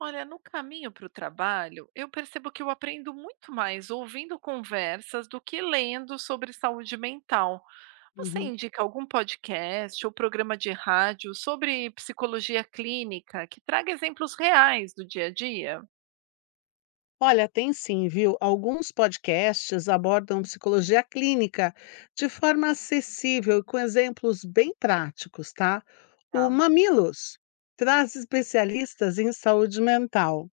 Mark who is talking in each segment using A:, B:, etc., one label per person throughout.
A: Olha, no caminho para o trabalho, eu percebo que eu aprendo muito mais ouvindo conversas do que lendo sobre saúde mental. Você
B: Uhum.
A: indica algum podcast ou programa de rádio sobre psicologia clínica que traga exemplos reais do dia a dia?
B: Olha, tem sim, viu? Alguns podcasts abordam psicologia clínica de forma acessível e com exemplos bem práticos, tá? O
A: Tá,
B: Mamilos traz especialistas em saúde mental,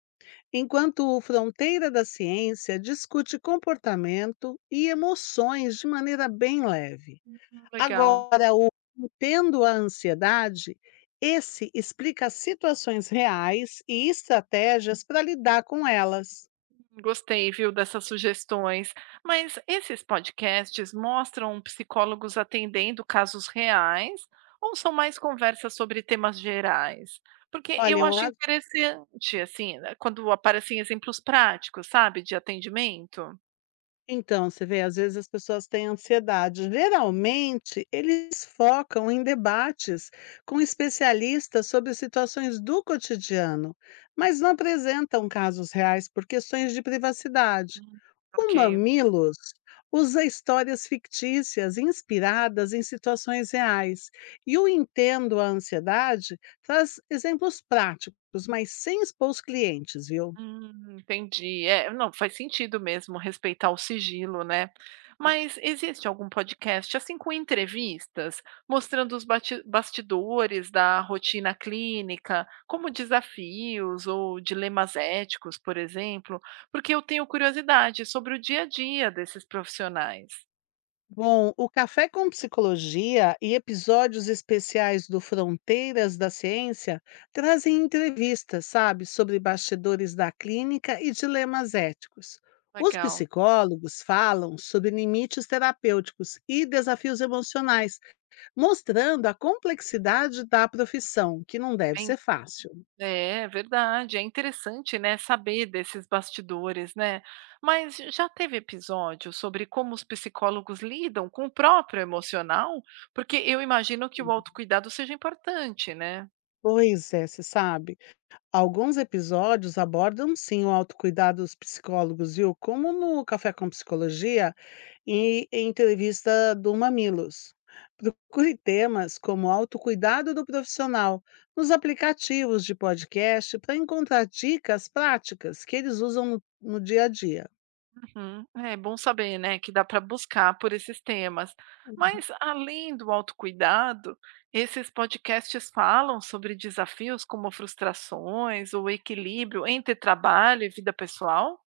B: enquanto o Fronteira da Ciência discute comportamento e emoções de maneira bem leve.
A: legal.
B: Agora, o Entendo a Ansiedade, esse explica situações reais e estratégias para lidar com elas.
A: Gostei, viu, dessas sugestões. Mas esses podcasts mostram psicólogos atendendo casos reais ou são mais conversas sobre temas gerais? Porque
B: Olha,
A: eu
B: eu
A: acho
B: a
A: interessante, assim, né, quando aparecem exemplos práticos, sabe, de atendimento.
B: então, você vê, às vezes as pessoas têm ansiedade. Geralmente, eles focam em debates com especialistas sobre situações do cotidiano, mas não apresentam casos reais por questões de privacidade.
A: Hum,
B: O
A: ok.
B: Mamilos usa histórias fictícias inspiradas em situações reais, e o Entendo a Ansiedade traz exemplos práticos, mas sem expor os clientes, viu?
A: Entendi. É, não, faz sentido mesmo respeitar o sigilo, né? Mas existe algum podcast, assim, com entrevistas, mostrando os bastidores da rotina clínica, como desafios ou dilemas éticos, por exemplo? Porque eu tenho curiosidade sobre o dia a dia desses profissionais.
B: Bom, o Café com Psicologia e episódios especiais do Fronteiras da Ciência trazem entrevistas, sabe, sobre bastidores da clínica e dilemas éticos. Os
A: Legal.
B: psicólogos falam sobre limites terapêuticos e desafios emocionais, mostrando a complexidade da profissão, que não deve ser fácil.
A: É verdade, é interessante, né, saber desses bastidores, né. Mas já teve episódio sobre como os psicólogos lidam com o próprio emocional? Porque eu imagino que o autocuidado seja importante, né.
B: Pois é, você sabe. Alguns episódios abordam sim o autocuidado dos psicólogos, viu? Como no Café com Psicologia e em entrevista do Mamilos. Procure temas como autocuidado do profissional nos aplicativos de podcast para encontrar dicas práticas que eles usam no dia a dia.
A: Uhum. É bom saber, né, que dá para buscar por esses temas. Mas além do autocuidado, esses podcasts falam sobre desafios como frustrações ou equilíbrio entre trabalho e vida pessoal?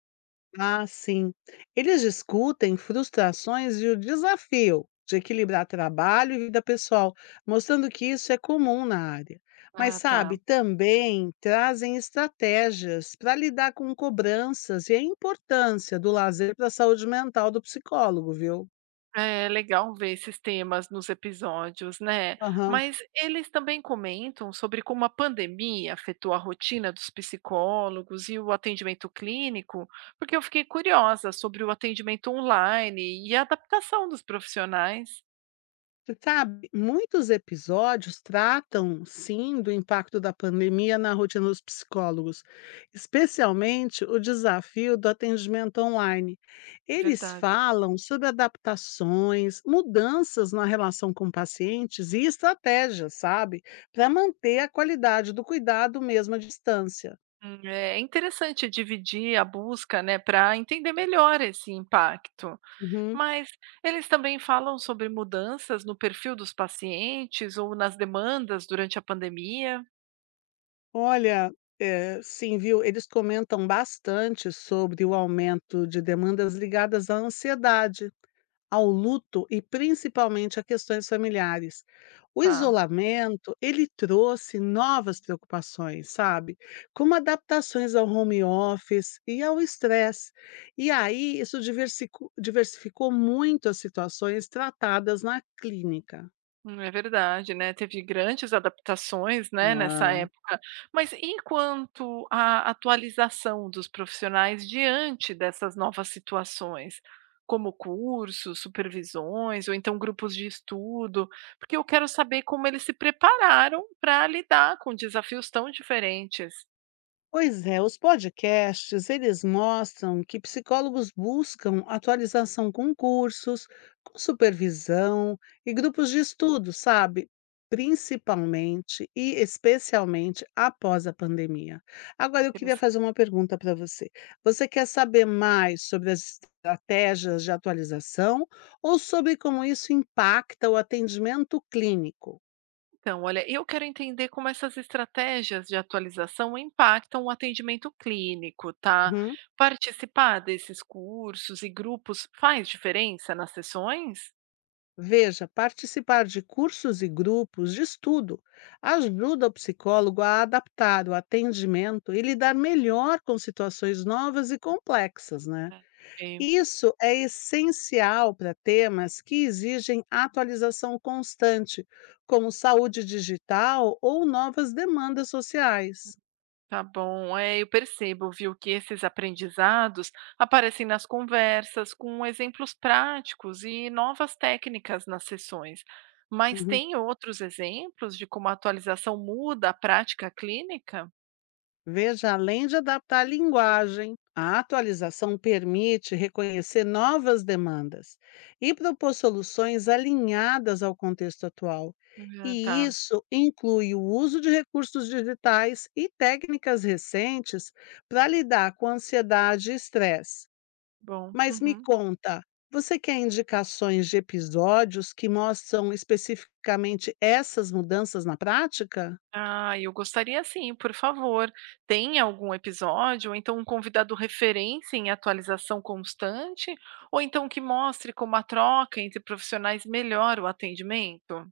B: Ah, sim. Eles discutem frustrações e o desafio de equilibrar trabalho e vida pessoal, mostrando que isso é comum na área. Mas,
A: Ah, tá.
B: sabe, também trazem estratégias para lidar com cobranças e a importância do lazer para a saúde mental do psicólogo, viu?
A: É legal ver esses temas nos episódios, né?
B: Aham.
A: Mas eles também comentam sobre como a pandemia afetou a rotina dos psicólogos e o atendimento clínico, porque eu fiquei curiosa sobre o atendimento online e a adaptação dos profissionais.
B: Você sabe, muitos episódios tratam, sim, do impacto da pandemia na rotina dos psicólogos, especialmente o desafio do atendimento online.
A: É
B: Eles
A: verdade.
B: falam sobre adaptações, mudanças na relação com pacientes e estratégias, sabe, para manter a qualidade do cuidado mesmo à distância.
A: É interessante dividir a busca, né, para entender melhor esse impacto.
B: Uhum.
A: Mas eles também falam sobre mudanças no perfil dos pacientes ou nas demandas durante a pandemia.
B: Olha, sim, viu, eles comentam bastante sobre o aumento de demandas ligadas à ansiedade, ao luto e principalmente a questões familiares. O
A: Tá.
B: isolamento, ele trouxe novas preocupações, sabe? Como adaptações ao home office e ao estresse. E aí, isso diversificou muito as situações tratadas na clínica.
A: É verdade, né, teve grandes adaptações, né, nessa época. Mas e quanto à atualização dos profissionais diante dessas novas situações? Como cursos, supervisões ou então grupos de estudo? Porque eu quero saber como eles se prepararam para lidar com desafios tão diferentes.
B: Pois é, os podcasts, eles mostram que psicólogos buscam atualização com cursos, com supervisão e grupos de estudo, sabe? Principalmente e especialmente após a pandemia. Agora, eu queria fazer uma pergunta para você. Você quer saber mais sobre as estratégias de atualização ou sobre como isso impacta o atendimento clínico?
A: Então, olha, eu quero entender como essas estratégias de atualização impactam o atendimento clínico, tá?
B: Uhum.
A: Participar desses cursos e grupos faz diferença nas sessões?
B: Veja, participar de cursos e grupos de estudo ajuda o psicólogo a adaptar o atendimento e lidar melhor com situações novas e complexas, né?
A: É,
B: Isso é essencial para temas que exigem atualização constante, como saúde digital ou novas demandas sociais.
A: tá bom, é, eu percebo, viu, que esses aprendizados aparecem nas conversas, com exemplos práticos e novas técnicas nas sessões. Mas
B: Uhum.
A: tem outros exemplos de como a atualização muda a prática clínica?
B: Veja, além de adaptar a linguagem, a atualização permite reconhecer novas demandas e propor soluções alinhadas ao contexto atual.
A: Ah,
B: E
A: tá,
B: isso inclui o uso de recursos digitais e técnicas recentes para lidar com ansiedade e estresse.
A: bom.
B: Mas me
A: Uhum.
B: conta, você quer indicações de episódios que mostram especificamente essas mudanças na prática?
A: Ah, eu gostaria sim, por favor. Tem algum episódio, ou então um convidado referência em atualização constante, ou então que mostre como a troca entre profissionais melhora o atendimento?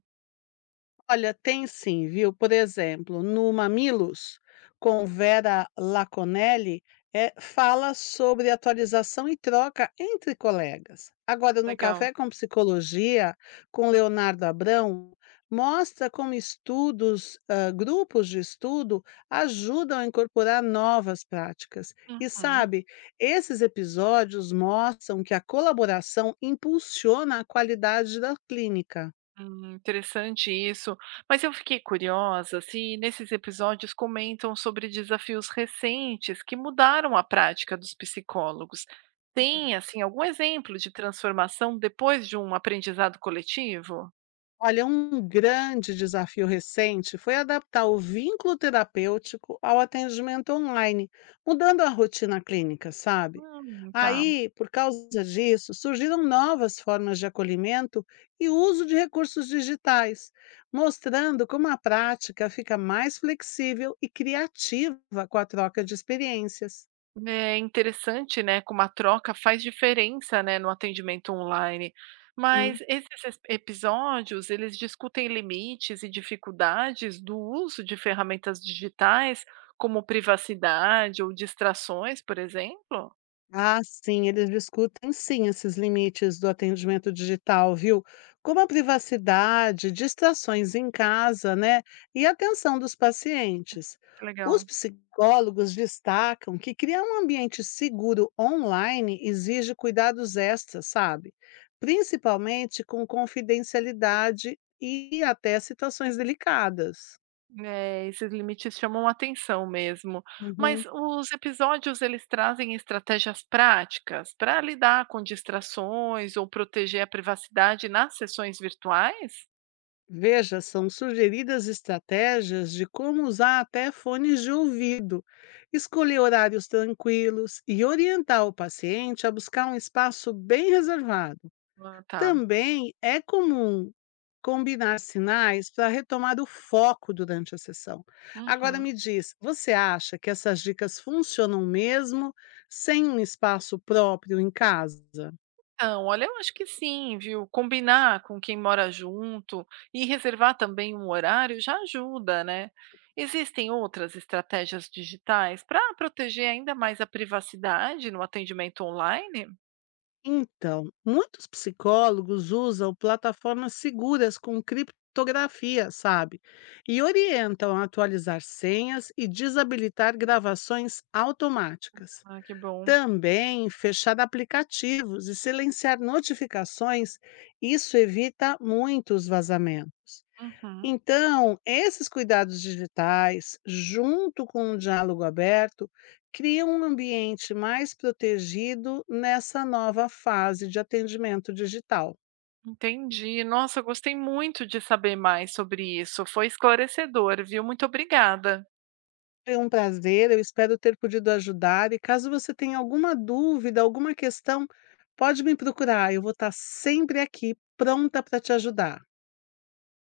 B: Olha, tem sim, viu? Por exemplo, no Mamilos, com Vera Laconelli, fala sobre atualização e troca entre colegas. Agora, no
A: Legal.
B: Café com Psicologia, com Leonardo Abrão, mostra como estudos, ah, grupos de estudo, ajudam a incorporar novas práticas. E
A: Uhum.
B: sabe, esses episódios mostram que a colaboração impulsiona a qualidade da clínica.
A: Interessante isso. Mas eu fiquei curiosa se nesses episódios comentam sobre desafios recentes que mudaram a prática dos psicólogos. Tem, assim, algum exemplo de transformação depois de um aprendizado coletivo?
B: Olha, um grande desafio recente foi adaptar o vínculo terapêutico ao atendimento online, mudando a rotina clínica, sabe?
A: Tá.
B: Aí, por causa disso, surgiram novas formas de acolhimento e uso de recursos digitais, mostrando como a prática fica mais flexível e criativa com a troca de experiências.
A: É interessante, né, como a troca faz diferença, né, no atendimento online. Mas esses episódios, eles discutem limites e dificuldades do uso de ferramentas digitais, como privacidade ou distrações, por exemplo?
B: Ah, sim, eles discutem sim esses limites do atendimento digital, viu? Como a privacidade, distrações em casa, né? E a atenção dos pacientes.
A: Que
B: Os
A: legal.
B: psicólogos destacam que criar um ambiente seguro online exige cuidados extras, sabe? Principalmente com confidencialidade e até situações delicadas.
A: É, esses limites chamam atenção mesmo. Mas
B: Uhum.
A: os episódios, eles trazem estratégias práticas para lidar com distrações ou proteger a privacidade nas sessões virtuais?
B: Veja, são sugeridas estratégias de como usar até fones de ouvido, escolher horários tranquilos e orientar o paciente a buscar um espaço bem reservado.
A: Ah, tá.
B: Também é comum combinar sinais para retomar o foco durante a sessão. Agora
A: Uhum.
B: me diz, você acha que essas dicas funcionam mesmo sem um espaço próprio em casa?
A: Então, olha, eu acho que sim, viu? Combinar com quem mora junto e reservar também um horário já ajuda, né? Existem outras estratégias digitais para proteger ainda mais a privacidade no atendimento online?
B: Então, muitos psicólogos usam plataformas seguras com criptografia, sabe? E orientam a atualizar senhas e desabilitar gravações automáticas.
A: Ah, que bom.
B: Também fechar aplicativos e silenciar notificações, isso evita muitos vazamentos.
A: Uhum.
B: Então, esses cuidados digitais, junto com o diálogo aberto, criam um ambiente mais protegido nessa nova fase de atendimento digital.
A: Entendi. Nossa, eu gostei muito de saber mais sobre isso. Foi esclarecedor, viu? Muito obrigada.
B: Foi um prazer, eu espero ter podido ajudar. E caso você tenha alguma dúvida, alguma questão, pode me procurar, eu vou estar sempre aqui, pronta para te ajudar.